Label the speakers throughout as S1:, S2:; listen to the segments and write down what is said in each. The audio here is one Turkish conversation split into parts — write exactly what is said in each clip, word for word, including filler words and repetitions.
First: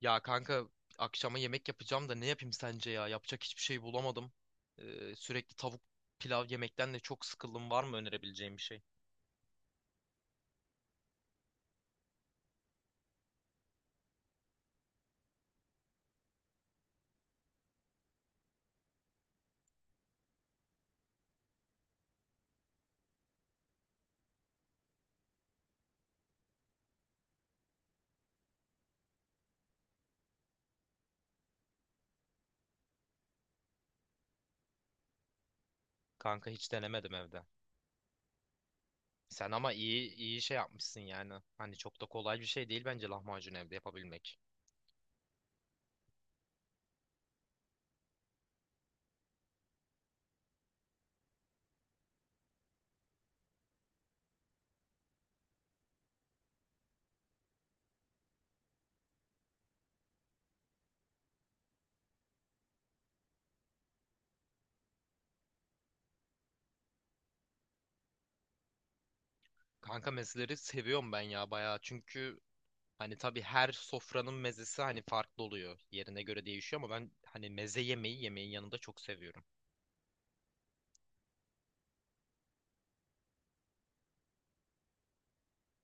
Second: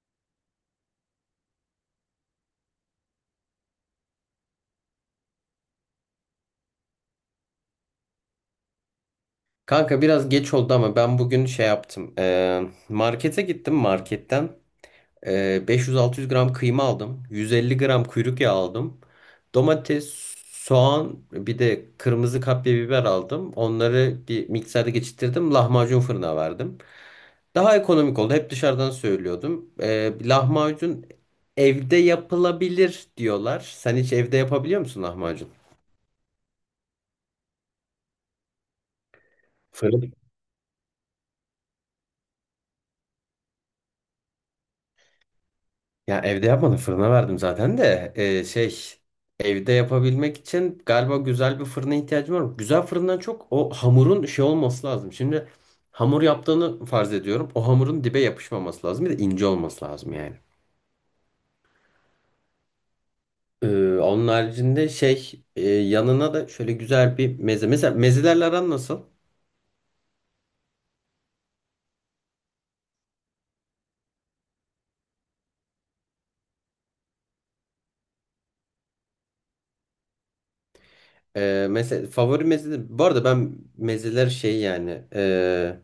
S1: Ya kanka, akşama yemek yapacağım da ne yapayım sence ya? Yapacak hiçbir şey bulamadım. Ee, sürekli tavuk pilav yemekten de çok sıkıldım. Var mı önerebileceğim bir şey?
S2: Kanka biraz geç oldu ama ben bugün şey yaptım. Ee, markete gittim marketten. Ee, beş yüz altı yüz gram kıyma aldım. yüz elli gram kuyruk yağı aldım. Domates, soğan bir de kırmızı kapya biber aldım. Onları bir mikserde geçirttirdim. Lahmacun fırına verdim. Daha ekonomik oldu. Hep dışarıdan söylüyordum. Ee, lahmacun evde yapılabilir diyorlar. Sen hiç evde yapabiliyor musun lahmacun?
S1: Kanka hiç denemedim evde. Sen ama iyi
S2: Fırın.
S1: iyi şey yapmışsın yani. Hani çok da kolay bir şey değil bence lahmacun evde yapabilmek.
S2: Ya evde yapmadım fırına verdim zaten de Ee, şey evde yapabilmek için galiba güzel bir fırına ihtiyacım var. Güzel fırından çok o hamurun şey olması lazım. Şimdi hamur yaptığını farz ediyorum. O hamurun dibe yapışmaması lazım. Bir de ince olması lazım yani. Ee, onun haricinde şey e, yanına da şöyle güzel bir meze. Mesela mezelerle aran nasıl?
S1: Kanka mezeleri seviyorum ben ya bayağı. Çünkü hani tabii her sofranın mezesi hani farklı oluyor. Yerine göre değişiyor ama ben hani meze yemeği yemeğin yanında çok seviyorum.
S2: Ee, mesela favori meze. Bu arada ben mezeler şey yani e,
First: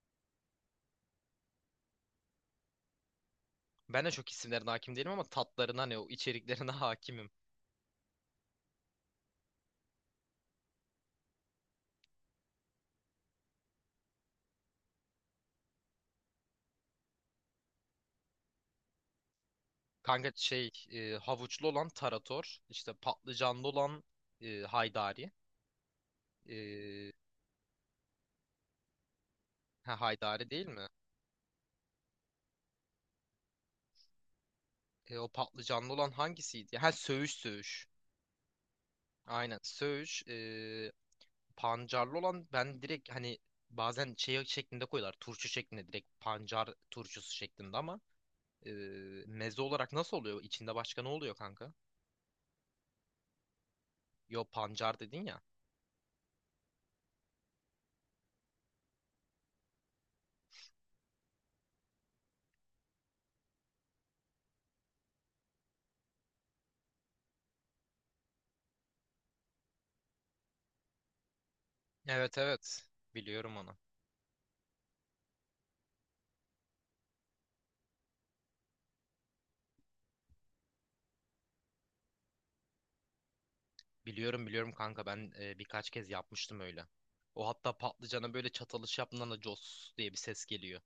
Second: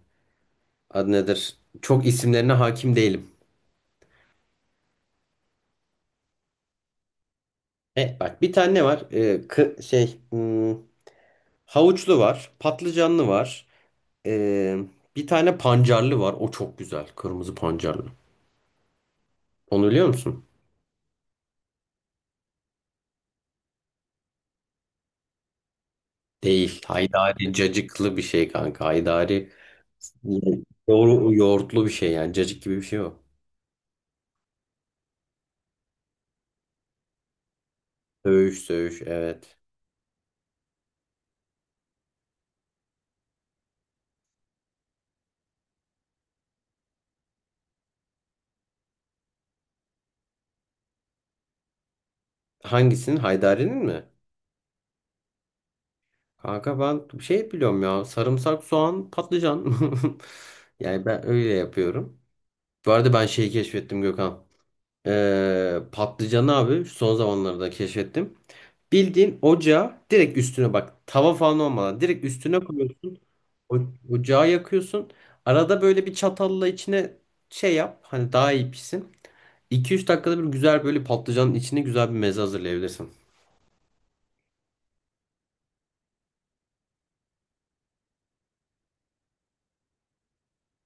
S2: adı nedir? Çok isimlerine hakim değilim.
S1: Ben de çok isimlerine hakim değilim ama tatlarına hani o içeriklerine hakimim.
S2: E, bak bir tane ne var? E, kı- şey hmm, havuçlu var, patlıcanlı var. E, bir tane pancarlı var. O çok güzel. Kırmızı pancarlı. Onu biliyor
S1: Kanka
S2: musun?
S1: şey e, havuçlu olan tarator, işte patlıcanlı olan e, haydari.
S2: Değil.
S1: E,
S2: Haydari cacıklı bir şey kanka. Haydari
S1: ha, haydari değil mi?
S2: yoğur- yoğurtlu bir şey yani. Cacık gibi bir şey o.
S1: E, o patlıcanlı olan hangisiydi? Ha, söğüş söğüş.
S2: Söğüş, söğüş,
S1: Aynen
S2: evet.
S1: söğüş. E, pancarlı olan ben direkt hani bazen şey şeklinde koyuyorlar. Turşu şeklinde, direkt pancar turşusu şeklinde ama e, meze olarak nasıl oluyor? İçinde başka ne oluyor kanka?
S2: Hangisinin? Haydari'nin mi?
S1: Yo, pancar dedin ya.
S2: Kanka ben bir şey biliyorum ya. Sarımsak, soğan, patlıcan. Yani ben öyle yapıyorum. Bu arada ben şeyi keşfettim Gökhan. Ee, patlıcanı abi şu son zamanlarda keşfettim. Bildiğin ocağa direkt üstüne bak tava falan olmadan direkt
S1: Evet,
S2: üstüne
S1: evet,
S2: koyuyorsun.
S1: biliyorum onu.
S2: O, ocağı yakıyorsun. Arada böyle bir çatalla içine şey yap hani daha iyi pişsin. iki üç dakikada bir güzel böyle patlıcanın içine güzel bir meze hazırlayabilirsin.
S1: Biliyorum, biliyorum kanka, ben e, birkaç kez yapmıştım öyle. O hatta patlıcana böyle çatalış yaptığında da cos diye bir ses geliyor.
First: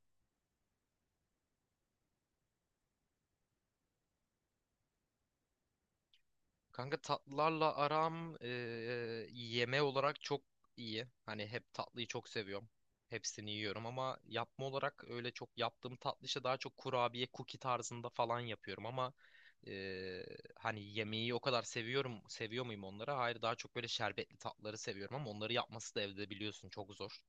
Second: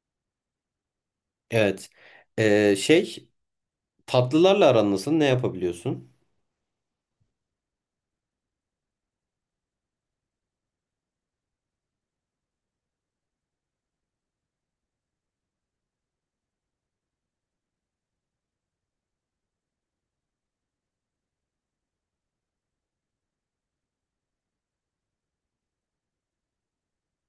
S2: Evet. Ee, şey tatlılarla aran nasıl? Ne yapabiliyorsun?
S1: Kanka tatlılarla aram e, e, yeme olarak çok iyi. Hani hep tatlıyı çok seviyorum. Hepsini yiyorum ama yapma olarak öyle çok yaptığım tatlı işte daha çok kurabiye, cookie tarzında falan yapıyorum ama e, hani yemeği o kadar seviyorum. Seviyor muyum onları? Hayır, daha çok böyle şerbetli tatlıları seviyorum ama onları yapması da evde biliyorsun çok zor.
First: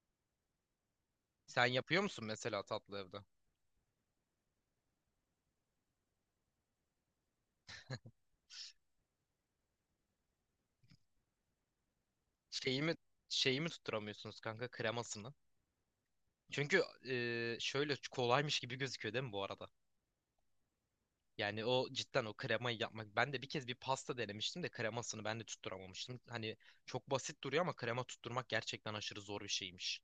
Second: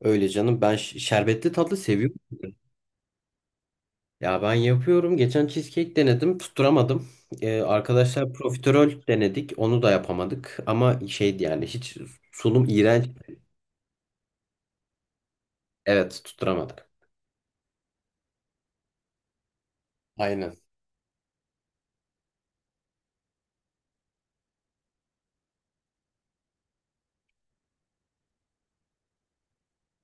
S2: Öyle canım ben ş- şerbetli
S1: Sen
S2: tatlı
S1: yapıyor
S2: seviyorum.
S1: musun mesela tatlı evde?
S2: Ya ben yapıyorum. Geçen cheesecake denedim. Tutturamadım. Ee, arkadaşlar profiterol denedik. Onu da yapamadık. Ama şeydi yani hiç sunum
S1: Şeyi mi,
S2: iğrenç.
S1: şeyi mi tutturamıyorsunuz kanka, kremasını?
S2: Evet,
S1: Çünkü
S2: tutturamadık.
S1: e, şöyle kolaymış gibi gözüküyor değil mi bu arada?
S2: Aynen.
S1: Yani o cidden o kremayı yapmak. Ben de bir kez bir pasta denemiştim de kremasını ben de tutturamamıştım. Hani çok basit duruyor ama krema tutturmak gerçekten aşırı zor bir şeymiş.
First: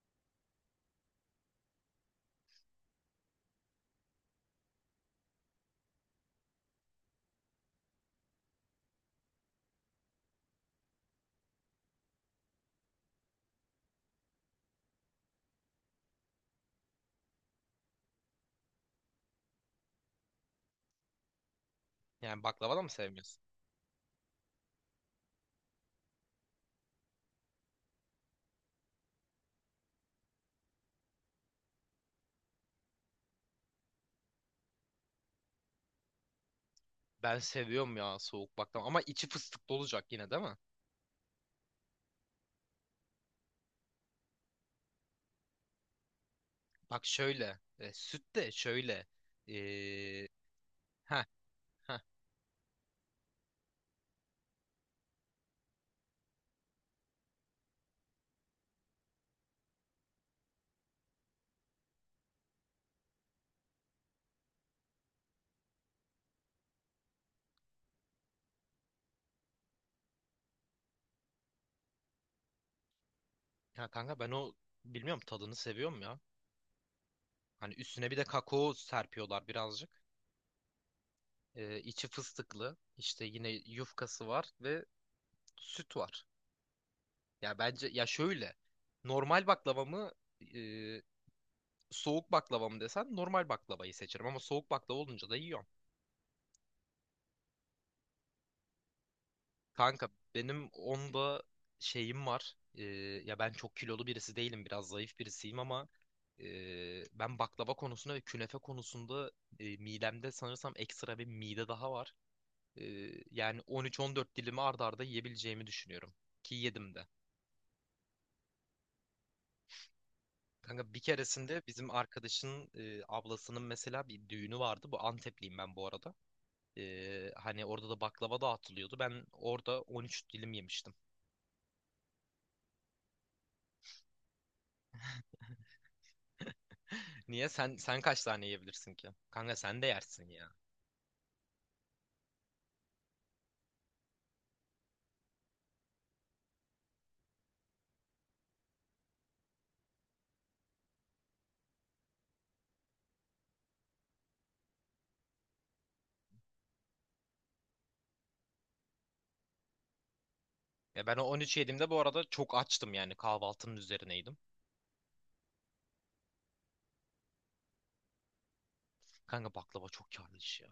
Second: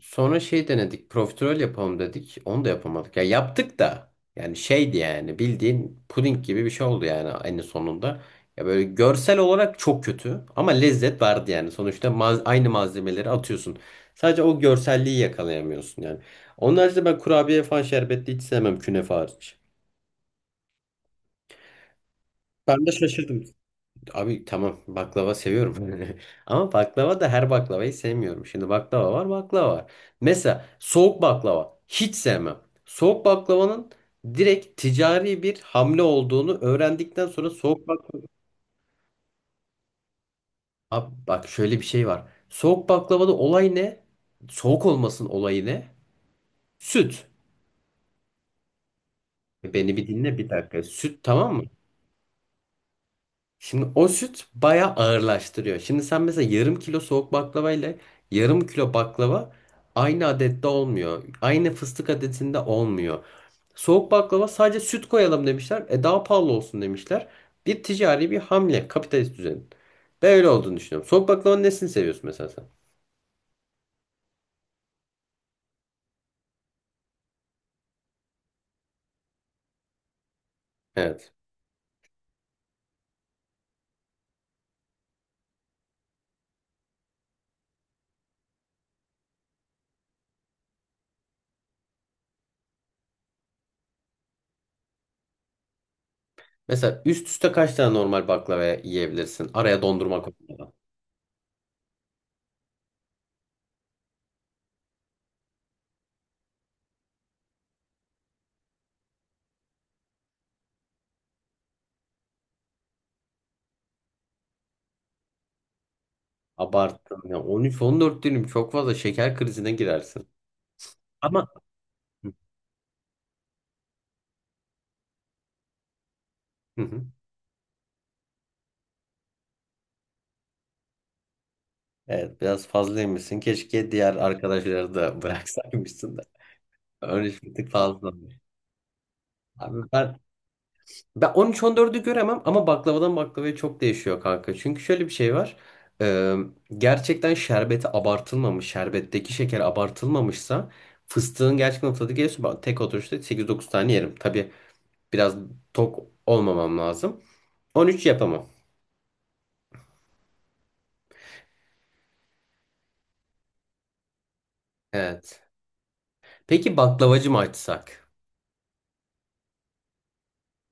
S2: Sonra şey denedik. Profiterol yapalım dedik. Onu da yapamadık. Ya yaptık da. Yani şeydi yani bildiğin puding gibi bir şey oldu yani en sonunda. Ya böyle görsel olarak çok kötü ama lezzet vardı yani. Sonuçta maz- aynı malzemeleri atıyorsun. Sadece o görselliği yakalayamıyorsun yani. Onun haricinde ben kurabiye falan şerbetli hiç sevmem, künefe hariç.
S1: Yani baklava da
S2: Ben
S1: mı
S2: de
S1: sevmiyorsun?
S2: şaşırdım. Abi tamam, baklava seviyorum. Ama baklava da her baklavayı sevmiyorum. Şimdi baklava var, baklava var. Mesela soğuk baklava hiç sevmem. Soğuk baklavanın direkt ticari bir hamle olduğunu öğrendikten
S1: Ben
S2: sonra soğuk
S1: seviyorum ya
S2: baklava...
S1: soğuk baklava, ama içi fıstıklı olacak yine değil mi?
S2: Abi bak, şöyle bir şey var. Soğuk baklavada olay ne? Soğuk olmasın olayı ne?
S1: Bak
S2: Süt.
S1: şöyle, e, süt de şöyle. E,
S2: E Beni bir dinle bir dakika. Süt,
S1: heh,
S2: tamam mı?
S1: heh.
S2: Şimdi o süt bayağı ağırlaştırıyor. Şimdi sen mesela yarım kilo soğuk baklava ile yarım kilo baklava aynı adette olmuyor. Aynı fıstık adetinde olmuyor. Soğuk baklava sadece süt koyalım demişler. E daha pahalı olsun demişler. Bir ticari bir hamle kapitalist düzenin. Ben öyle olduğunu düşünüyorum. Soğuk baklavanın nesini seviyorsun mesela sen?
S1: Ya kanka, ben o bilmiyorum, tadını seviyorum ya. Hani üstüne bir de kakao serpiyorlar birazcık.
S2: Evet.
S1: Ee, içi fıstıklı. İşte yine yufkası var ve süt var. Ya bence ya şöyle, normal baklava mı e, soğuk baklava mı desen, normal baklavayı seçerim ama soğuk baklava olunca da yiyorum.
S2: Mesela üst üste kaç tane normal baklava yiyebilirsin? Araya
S1: Kanka
S2: dondurma
S1: benim
S2: koymadan.
S1: onda şeyim var. Ee, ya ben çok kilolu birisi değilim, biraz zayıf birisiyim ama e, ben baklava konusunda ve künefe konusunda e, midemde sanırsam ekstra bir mide daha var. Ee, Yani on üç on dört dilimi arda arda yiyebileceğimi düşünüyorum. Ki yedim de.
S2: Abarttın ya. on üç on dört dilim çok fazla, şeker krizine girersin.
S1: Kanka bir
S2: Ama.
S1: keresinde bizim arkadaşın e, ablasının mesela bir düğünü vardı. Bu, Antepliyim ben bu arada.
S2: Hı hı.
S1: Ee, hani orada da baklava dağıtılıyordu. Ben orada on üç dilim yemiştim.
S2: Evet, biraz fazlaymışsın. Keşke diğer arkadaşları da bıraksaymışsın da. Örneğin
S1: Niye?
S2: bir tık
S1: Sen sen
S2: fazla.
S1: kaç tane yiyebilirsin ki? Kanka
S2: Abi
S1: sen de
S2: ben
S1: yersin ya.
S2: ben on üç on dördü göremem ama baklavadan baklavaya çok değişiyor kanka. Çünkü şöyle bir şey var. Ee, gerçekten şerbeti abartılmamış, şerbetteki şeker abartılmamışsa, fıstığın gerçekten tadı geliyorsa ben tek oturuşta sekiz dokuz tane yerim. Tabii biraz tok olmamam lazım. on üç yapamam.
S1: Ya ben o on üç yediğimde bu arada çok açtım, yani kahvaltının üzerineydim.
S2: Evet. Peki baklavacı mı açsak?
S1: Kanka baklava çok karlı iş ya.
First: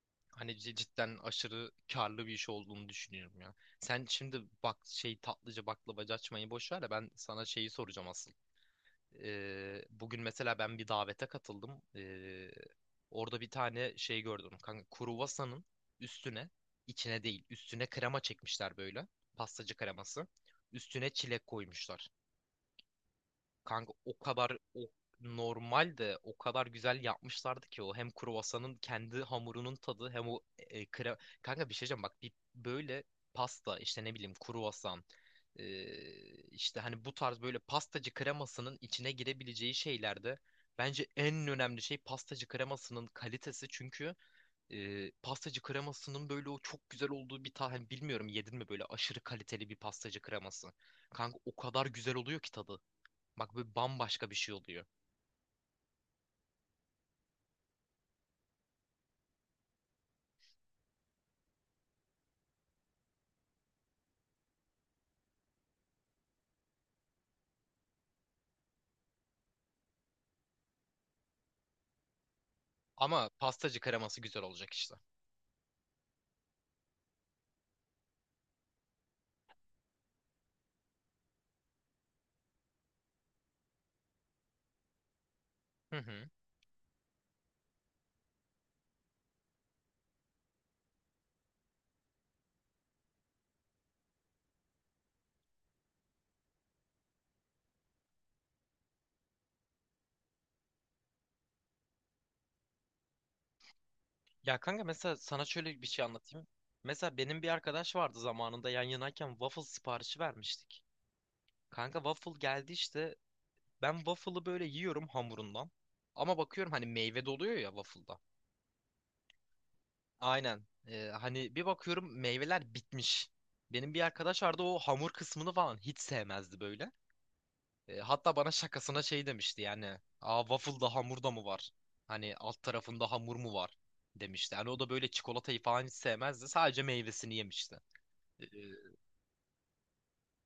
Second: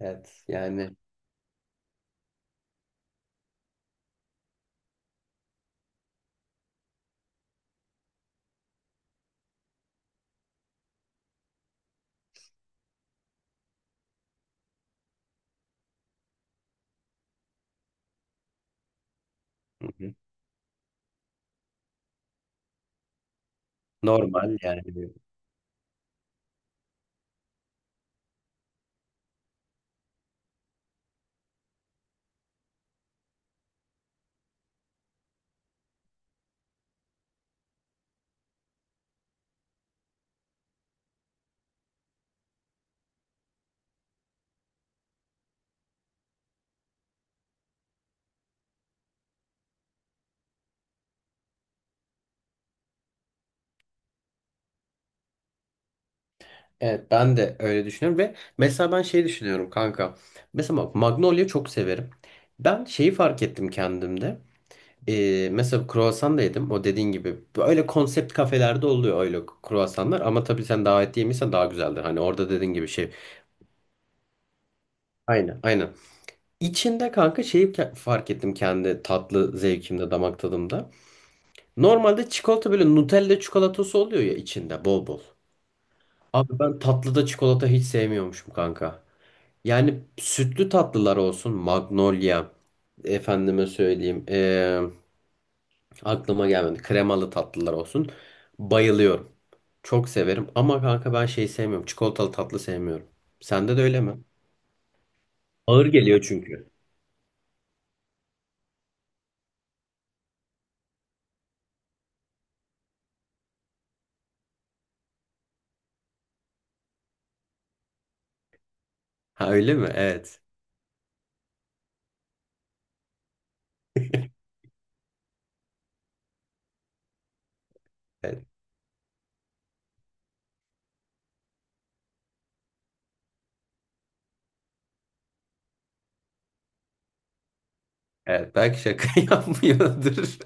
S2: Evet
S1: Hani c-
S2: yani.
S1: cidden aşırı karlı bir iş olduğunu düşünüyorum ya. Sen şimdi bak, şey tatlıcı baklavacı açmayı boş ver de ben sana şeyi soracağım asıl. Ee, bugün mesela ben bir davete katıldım. Ee, orada bir tane şey gördüm. Kanka kruvasanın üstüne, içine değil üstüne krema çekmişler böyle. Pastacı
S2: Hı hı.
S1: kreması. Üstüne çilek koymuşlar. Kanka o kadar
S2: Normal yani.
S1: o normal de o kadar güzel yapmışlardı ki o, hem kruvasanın kendi hamurunun tadı hem o e, kre- kanka bir şey diyeceğim, bak bir böyle pasta, işte ne bileyim, kruvasan, e, işte hani bu tarz böyle pastacı kremasının içine girebileceği şeylerde bence en önemli şey pastacı kremasının kalitesi, çünkü e, pastacı kremasının böyle o çok güzel olduğu bir tane bilmiyorum yedin mi, böyle aşırı kaliteli bir pastacı kreması, kanka o kadar güzel oluyor ki tadı. Bak bu bambaşka bir şey oluyor.
S2: Evet, ben de öyle düşünüyorum ve mesela ben şey düşünüyorum kanka. Mesela bak, Magnolia çok severim. Ben şeyi fark ettim kendimde. Ee, mesela kruvasan da yedim. O dediğin gibi öyle konsept kafelerde oluyor öyle kruvasanlar ama tabii sen davet yemişsen daha güzeldir. Hani orada dediğin gibi şey.
S1: Ama pastacı kreması güzel olacak işte.
S2: Aynen, aynen. İçinde kanka şeyi ke- fark ettim kendi tatlı zevkimde, damak tadımda. Normalde çikolata böyle Nutella çikolatası oluyor ya içinde bol bol.
S1: Hı hı.
S2: Abi ben tatlıda çikolata hiç sevmiyormuşum kanka. Yani sütlü tatlılar olsun. Magnolia. Efendime söyleyeyim. eee, aklıma gelmedi. Kremalı tatlılar olsun. Bayılıyorum. Çok severim. Ama kanka ben şey sevmiyorum. Çikolatalı tatlı sevmiyorum. Sende de öyle mi?
S1: Ya kanka, mesela sana şöyle bir
S2: Ağır
S1: şey
S2: geliyor
S1: anlatayım.
S2: çünkü.
S1: Mesela benim bir arkadaş vardı, zamanında yan yanayken waffle siparişi vermiştik. Kanka waffle geldi işte. Ben waffle'ı böyle yiyorum hamurundan. Ama bakıyorum hani meyve doluyor ya waffle'da.
S2: Ha, öyle mi? Evet.
S1: Aynen. Ee, hani bir bakıyorum meyveler bitmiş. Benim bir arkadaş vardı, o hamur kısmını falan hiç sevmezdi böyle. E, hatta
S2: Evet.
S1: bana şakasına şey demişti yani. Aa, waffle'da hamur da mı var? Hani alt tarafında hamur mu var? Demişti. Yani o da böyle çikolatayı falan hiç sevmezdi. Sadece meyvesini yemişti. E,
S2: Evet. Belki şaka yapmıyordur.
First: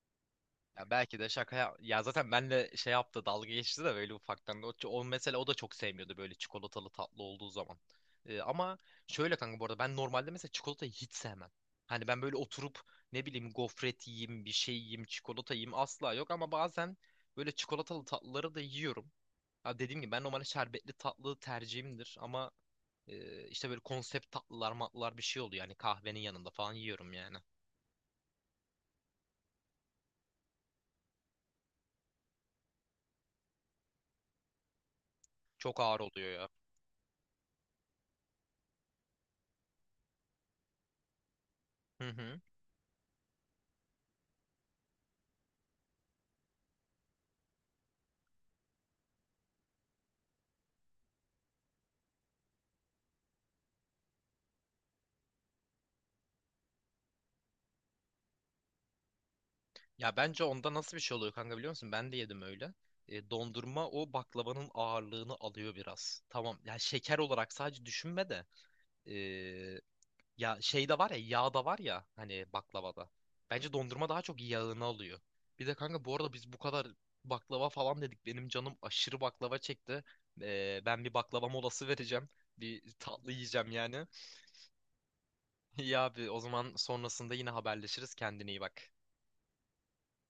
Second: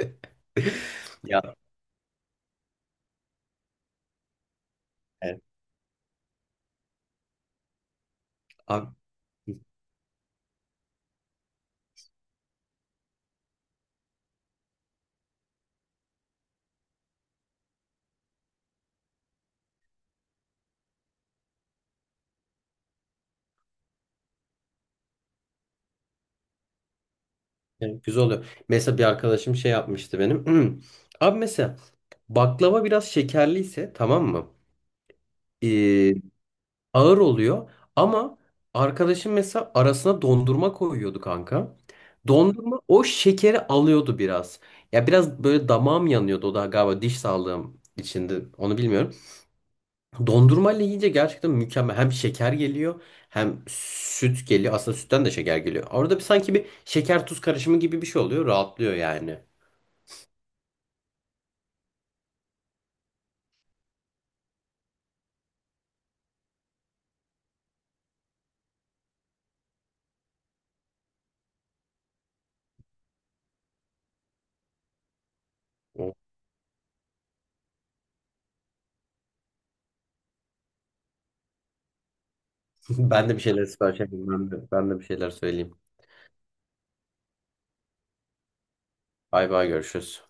S1: Ya belki de
S2: Ya,
S1: şaka ya, ya zaten benle şey yaptı, dalga geçti de böyle ufaktan. O, o mesela
S2: evet.
S1: o da çok sevmiyordu böyle çikolatalı tatlı olduğu zaman. E, ama
S2: Abi,
S1: şöyle kanka, bu arada ben normalde mesela çikolatayı hiç sevmem. Hani ben böyle oturup ne bileyim gofret yiyeyim, bir şey yiyeyim, çikolata yiyeyim asla yok, ama bazen böyle çikolatalı tatlıları da yiyorum. Abi dediğim gibi ben normalde şerbetli tatlı tercihimdir ama e, işte böyle konsept tatlılar matlılar bir şey oluyor. Yani kahvenin yanında falan yiyorum yani.
S2: evet, güzel oluyor. Mesela bir arkadaşım şey yapmıştı benim. Abi mesela baklava biraz şekerliyse, tamam mı?
S1: Çok ağır
S2: Ee,
S1: oluyor ya.
S2: ağır oluyor. Ama arkadaşım mesela arasına dondurma koyuyordu kanka.
S1: Hı hı.
S2: Dondurma o şekeri alıyordu biraz. Ya biraz böyle damağım yanıyordu, o da galiba diş sağlığım içinde, onu bilmiyorum. Dondurmayla yiyince gerçekten mükemmel. Hem şeker geliyor hem süt geliyor. Aslında sütten de şeker geliyor. Orada bir sanki bir şeker tuz karışımı gibi bir şey oluyor. Rahatlıyor yani.
S1: Ya bence onda nasıl bir şey oluyor kanka biliyor musun? Ben de yedim öyle. E, dondurma o baklavanın ağırlığını alıyor biraz. Tamam. Ya şeker olarak sadece düşünme de. Ya şeyde var, ya yağda var ya, hani baklavada. Bence dondurma daha çok yağını alıyor. Bir de kanka
S2: O-
S1: bu arada biz bu kadar baklava falan dedik. Benim canım aşırı baklava çekti. Ee, ben bir baklava molası vereceğim. Bir
S2: Ben
S1: tatlı
S2: de bir şeyler
S1: yiyeceğim
S2: sipariş
S1: yani.
S2: edeyim. Ben de, ben de bir şeyler söyleyeyim.
S1: İyi abi, o zaman sonrasında yine haberleşiriz. Kendine iyi bak.
S2: Bay bay, görüşürüz.